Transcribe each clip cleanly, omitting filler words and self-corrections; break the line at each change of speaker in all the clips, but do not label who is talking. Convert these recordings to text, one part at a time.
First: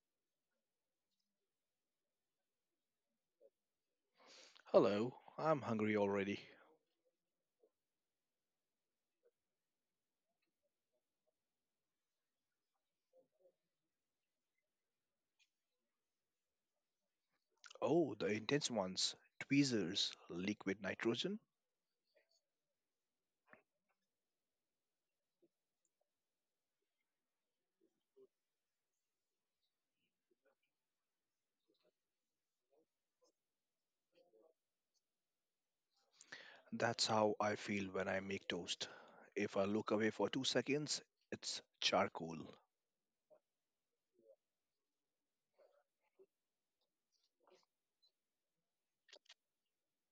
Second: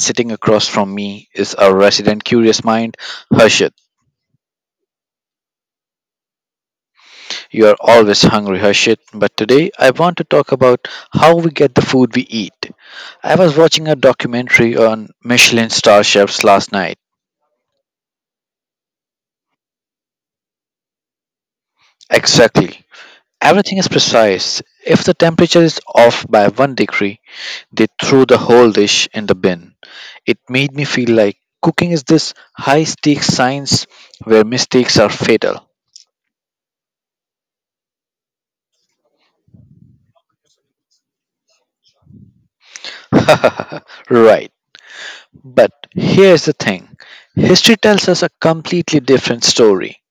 sitting across from me is our resident curious mind, Harshit.
Hello, I'm hungry already.
You are always hungry, Harshit, but today I want to talk about how we get the food we eat. I was watching a documentary on Michelin star chefs last night.
Oh, the intense ones. Tweezers, liquid nitrogen.
Exactly. Everything is precise. If the temperature is off by one degree, they threw the whole dish in the bin. It made me feel like cooking is this high stakes science where mistakes are fatal.
That's how I feel when I make toast. If I look away for 2 seconds, it's charcoal.
Right. But here's the thing, history tells us a completely different story.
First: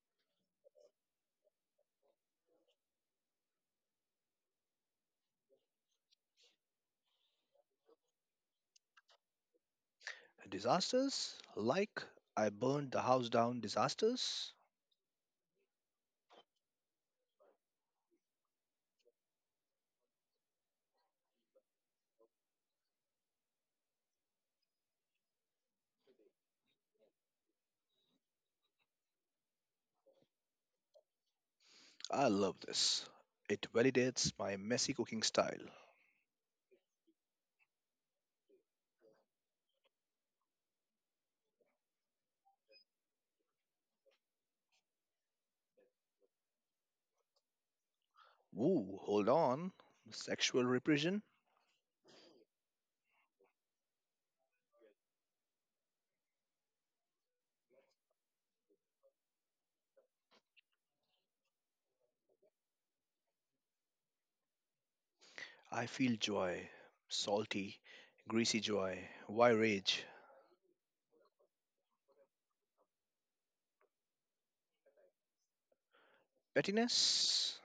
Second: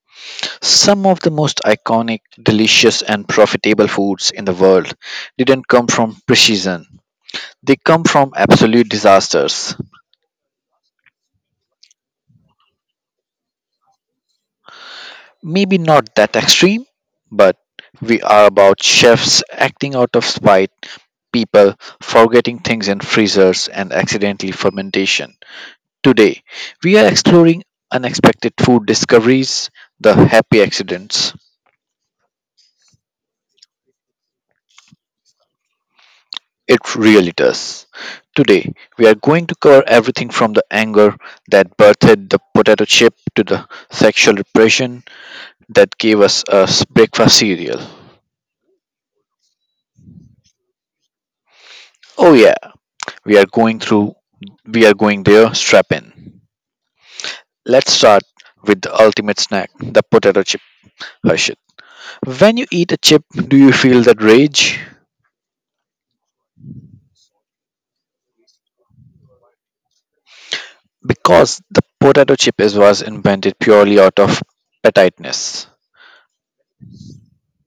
Some of the most iconic, delicious, and profitable foods in the world didn't come from precision, they come from absolute disasters.
Disasters, like I burned the house down disasters.
Maybe not that extreme, but we are about chefs acting out of spite, people forgetting things in freezers, and accidentally fermentation. Today, we are exploring unexpected food discoveries, the happy accidents.
I love this. It validates my messy cooking style.
It really does. Today, we are going to cover everything from the anger that birthed the potato chip to the sexual repression that gave us a breakfast cereal.
Woo, hold on. Sexual repression.
Oh, yeah. We are going through, we are going there, strap in. Let's start with the ultimate snack, the potato chip, Harshit. When you eat a chip, do you feel that rage?
I feel joy. Salty, greasy joy. Why rage?
Because the was invented purely out of pettiness.
Pettiness?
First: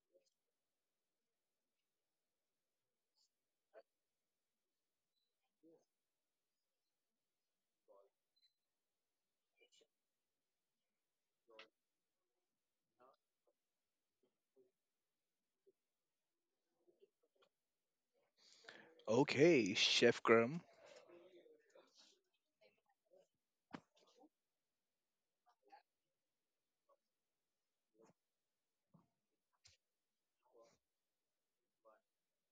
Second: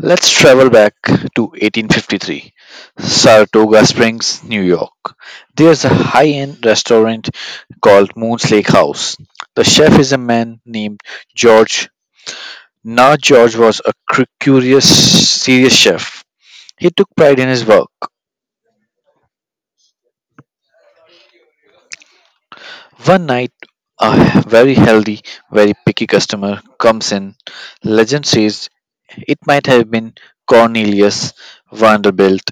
Let's travel back to 1853, Saratoga Springs, New York. There's a high end restaurant called Moon's Lake House. The chef is a man named George. Now George was a curious, serious chef. He took pride in his work.
Okay, Chef Kram,
One night, a very healthy, very picky customer comes in. Legend says it might have been Cornelius Vanderbilt,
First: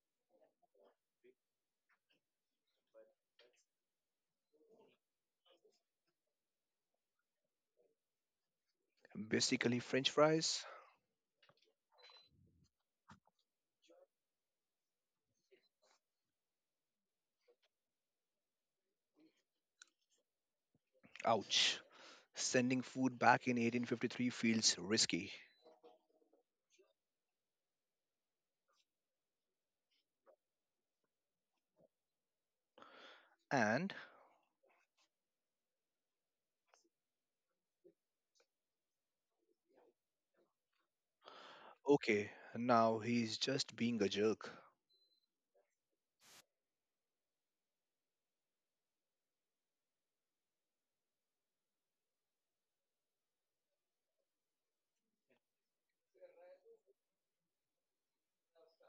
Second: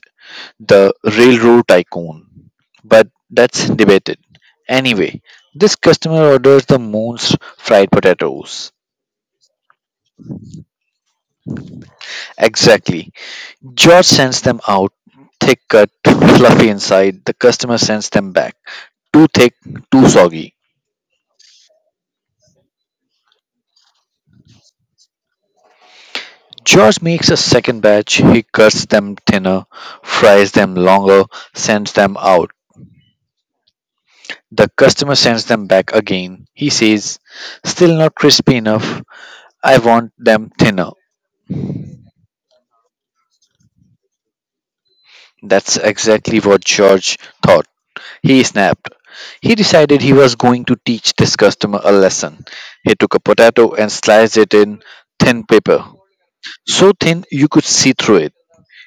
the railroad tycoon. But that's debated. Anyway, this customer orders the moon's fried potatoes.
basically French fries.
Exactly. George sends them out, thick cut, fluffy inside. The customer sends them back, too thick, too soggy.
Ouch. Sending food back in 1853 feels risky.
George makes a second batch. He cuts them thinner, fries them longer, sends them out.
And
The customer sends them back again. He says, still not crispy enough. I want them thinner.
okay, now he's just being a jerk.
That's exactly what George thought. He snapped. He decided he was going to teach this customer a lesson. He took a potato and sliced it in thin paper, so thin you could see through it.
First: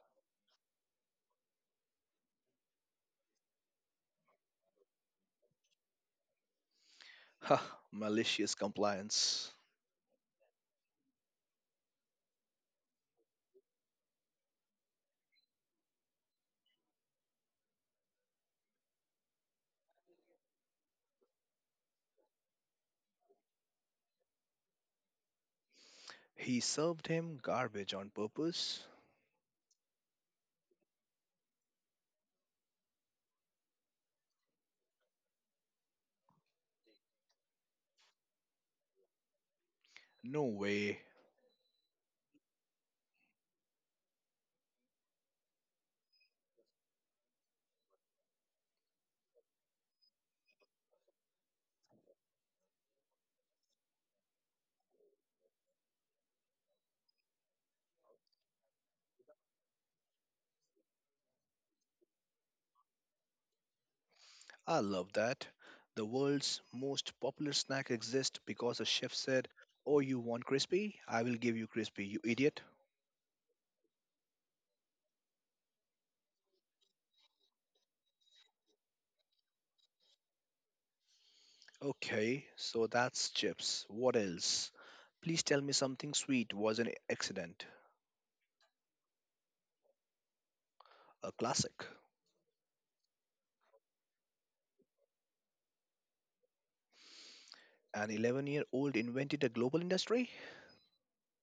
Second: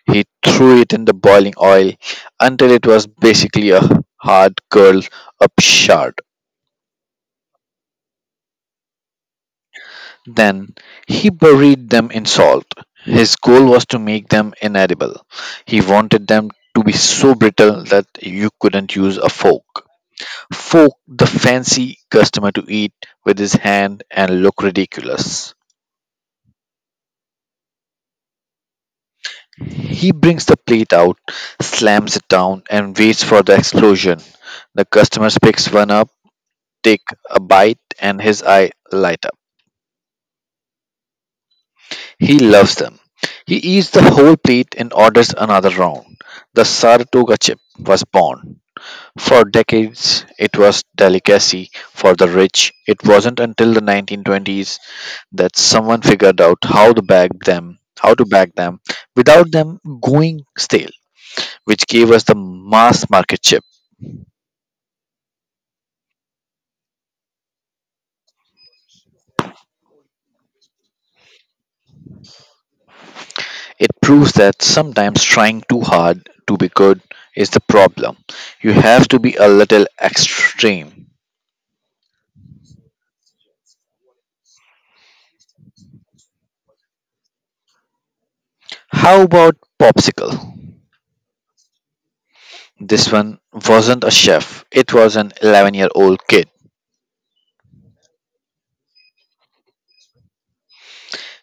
He threw it in the boiling oil until it was basically a hard curled up shard.
Ha, malicious compliance.
Then he buried them in salt. His goal was to make them inedible. He wanted them to be so brittle that you couldn't use a fork. Fork the fancy customer to eat with his hand and look ridiculous.
He served him garbage on purpose?
He brings the plate out, slams it down, and waits for the explosion. The customer picks one up, take a bite, and his eye light up.
No way.
He loves them. He eats the whole plate and orders another round. The Saratoga chip was born. For decades, it was delicacy for the rich. It wasn't until the 1920s that someone figured out how to bag them, how to bag them without them going stale, which gave us the mass market chip.
I love that. The world's most popular snack exists because a chef said, oh, you want crispy? I will give you crispy, you idiot.
It proves that sometimes trying too hard to be good is the problem. You have to be a little extreme.
Okay, so that's chips. What else? Please tell me something sweet was an accident.
How about Popsicle?
A classic.
This one wasn't a chef, it was an 11-year-old kid.
An 11-year-old invented a global industry?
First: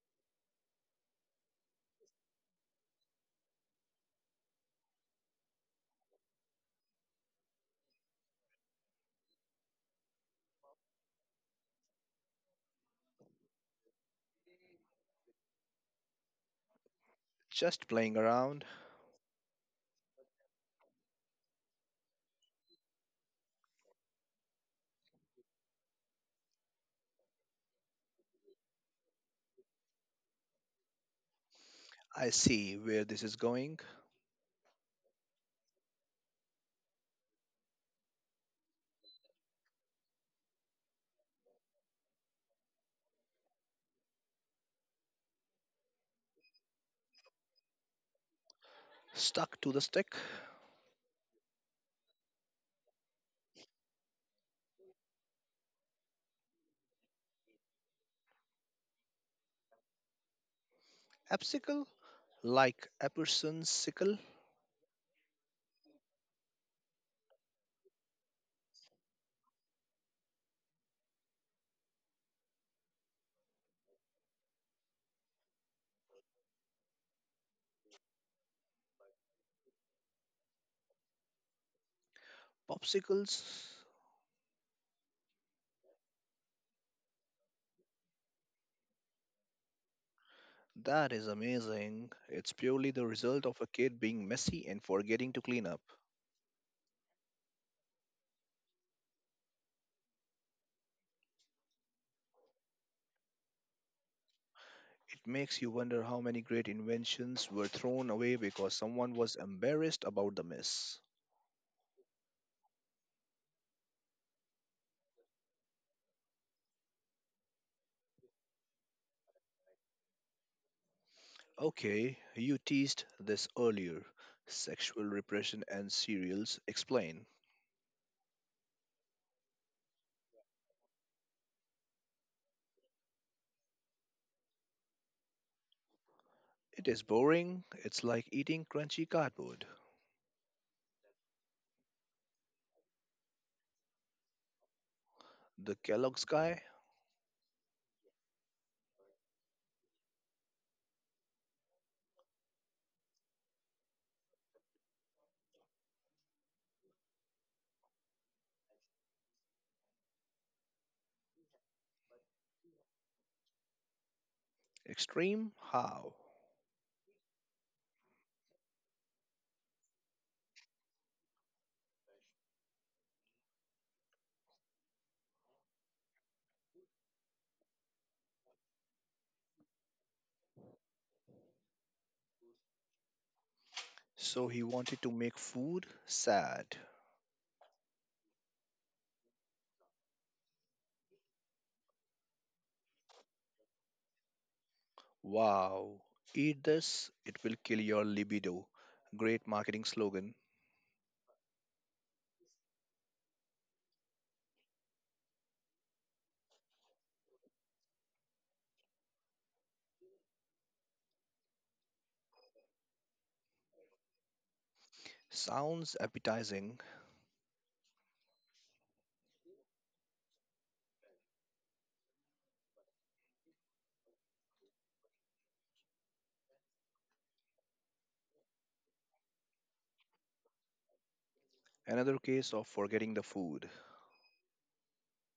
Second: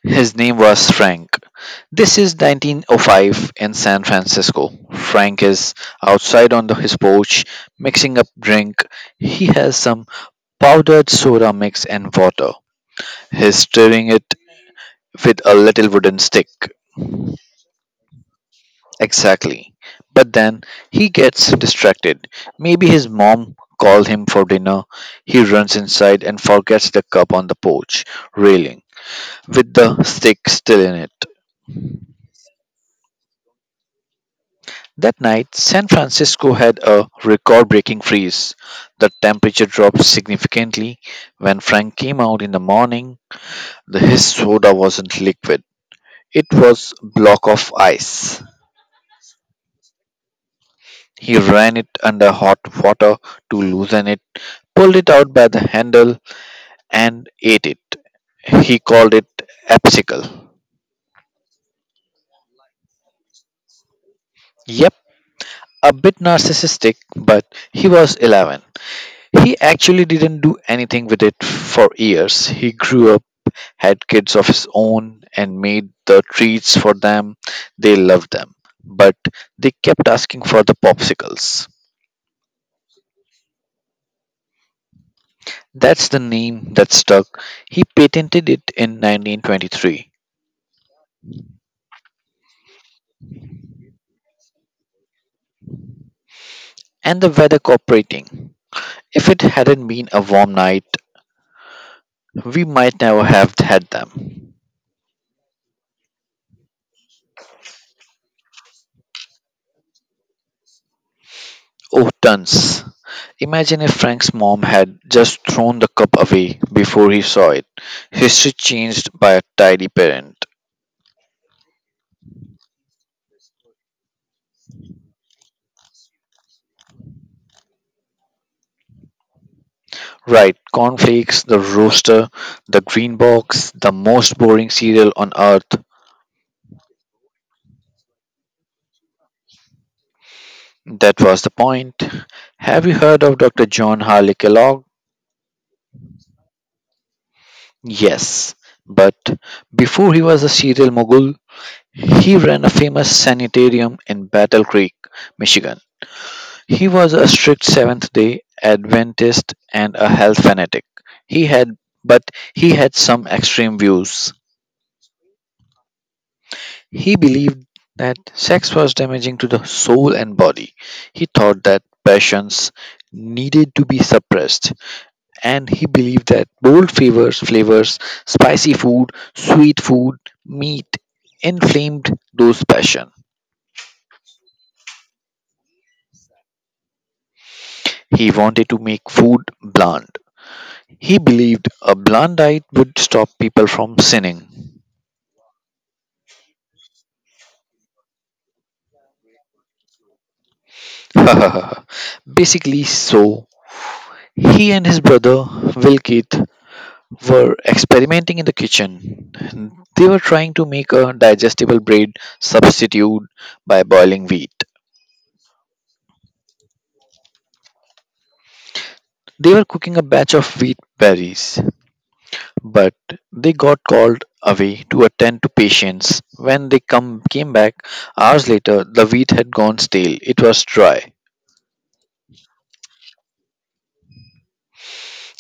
His name was Frank. This is 1905 in San Francisco. Frank is outside on his porch mixing up drink. He has some powdered soda mix and water. He's stirring it with a little wooden stick.
Just playing around.
Exactly. But then he gets distracted. Maybe his mom called him for dinner. He runs inside and forgets the cup on the porch railing with the stick still in it.
I see where this is going.
That night, San Francisco had a record breaking freeze. The temperature dropped significantly. When Frank came out in the morning, his soda wasn't liquid, it was block of ice.
Stuck to the stick.
He ran it under hot water to loosen it, pulled it out by the handle, and ate it. He called it Absicle.
Popsicle? Like Epperson's sickle?
Yep, a bit narcissistic, but he was 11. He actually didn't do anything with it for years. He grew up, had kids of his own, and made the treats for them. They loved them, but they kept asking for the popsicles.
Popsicles?
That's the name that stuck. He patented it in 1923.
That is amazing. It's purely the result of a kid being messy and forgetting to clean up.
And the weather cooperating. If it hadn't been a warm night, we might never have had them.
It makes you wonder how many great inventions were thrown away because someone was embarrassed about the mess.
Oh, tons. Imagine if Frank's mom had just thrown the cup away before he saw it. History changed by a tidy parent.
Okay, you teased this earlier. Sexual repression and cereals. Explain.
Right, cornflakes, the roaster, the green box, the most boring cereal on earth.
It is boring. It's like eating crunchy cardboard.
That was the point. Have you heard of Dr. John Harley Kellogg?
The Kellogg's guy?
Yes, but before he was a cereal mogul, he ran a famous sanitarium in Battle Creek, Michigan. He was a strict Seventh-day Adventist and a health fanatic. He had but he had some extreme views.
Extreme? How?
He believed that sex was damaging to the soul and body. He thought that passions needed to be suppressed and he believed that bold flavors, spicy food, sweet food, meat inflamed those passions.
So he wanted to make food sad.
He wanted to make food bland. He believed a bland diet would stop people from sinning.
Wow. Eat this, it will kill your libido. Great marketing slogan.
Basically, so he and his brother Wilkith were experimenting in the kitchen. They were trying to make a digestible bread substitute by boiling wheat.
Sounds appetizing.
They were cooking a batch of wheat berries, but they got called away to attend to patients. When they come came back hours later, the wheat had gone stale. It was dry.
Another case of forgetting the food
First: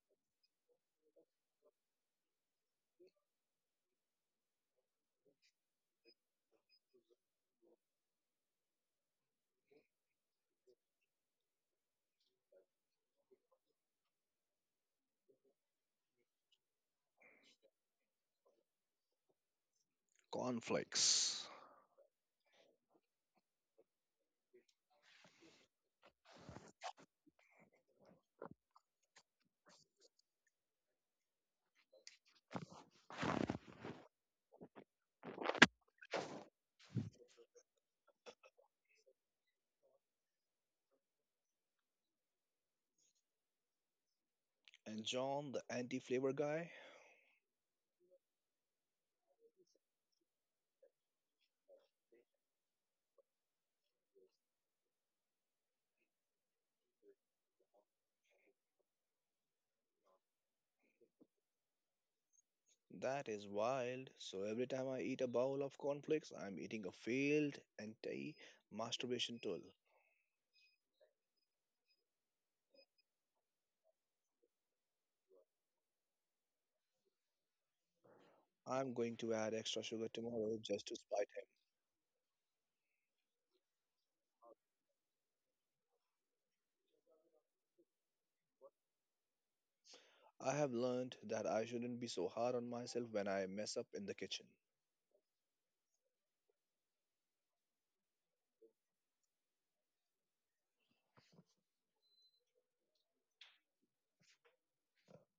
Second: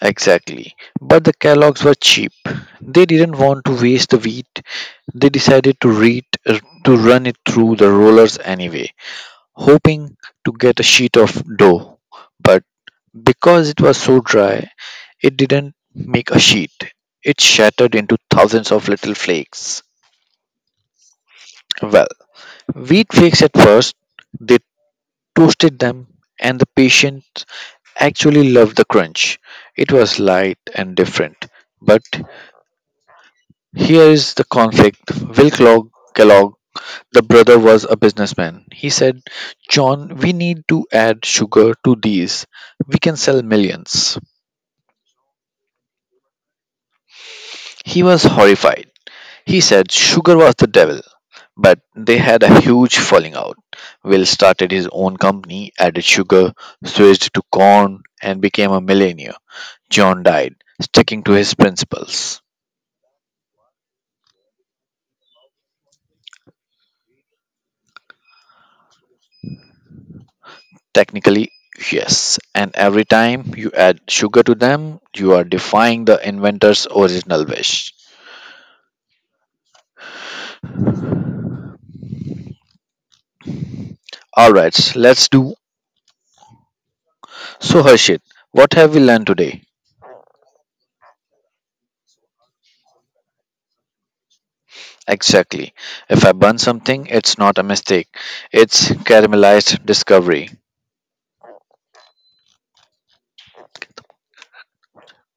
Exactly. But the Kellogg's were cheap. They didn't want to waste the wheat. They decided to run it through the rollers anyway, hoping to get a sheet of dough. But because it was so dry, it didn't make a sheet. It shattered into thousands of little flakes.
cornflakes.
Well, wheat flakes at first, they toasted them, and the patient actually loved the crunch. It was light and different. But here is the conflict. Will Kellogg, the brother, was a businessman. He said, "John, we need to add sugar to these. We can sell millions."
And John, the anti flavor guy?
He was horrified. He said sugar was the devil, but they had a huge falling out. Will started his own company, added sugar, switched to corn, and became a millionaire. John died, sticking to his principles.
That is wild. So every time I eat a bowl of cornflakes, I'm eating a failed anti masturbation tool.
Technically, yes, and every time you add sugar to them, you are defying the inventor's original wish.
I'm going to add extra sugar tomorrow just to spite
Alright, let's do. So, Harshit, what have we learned today?
him. I have learned that I shouldn't be so hard on myself when I mess up in the kitchen.
Exactly. If I burn something, it's not a mistake, it's caramelized discovery.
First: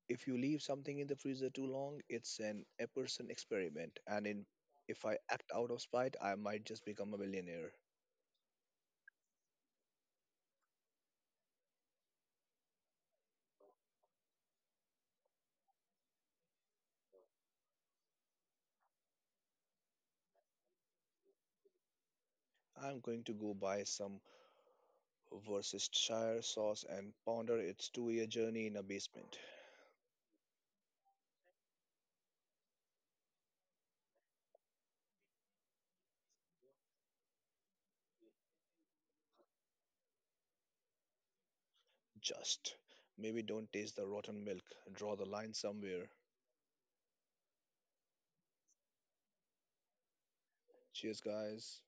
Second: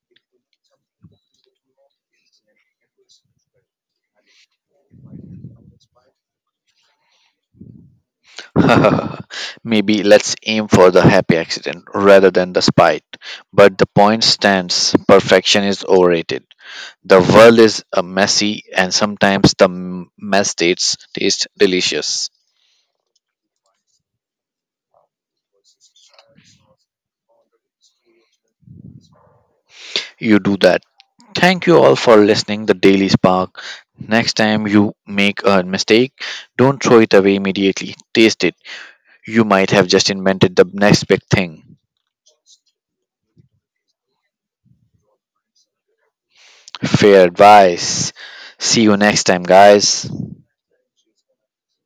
If you leave something in the freezer too long, it's an Epperson experiment, if I act out of spite, I might just become a millionaire.
Maybe let's aim for the happy accident rather than the spite. But the point stands perfection is overrated. The world is messy, and sometimes the mess taste delicious.
I'm going to go buy some Worcestershire sauce and ponder its 2 year journey in a basement.
You do that. Thank you all for listening. The Daily Spark. Next time you make a mistake, don't throw it away immediately. Taste it. You might have just invented the next big thing.
Just maybe don't taste the rotten milk. Draw the line somewhere.
Fair advice. See you next time, guys.
Cheers, guys.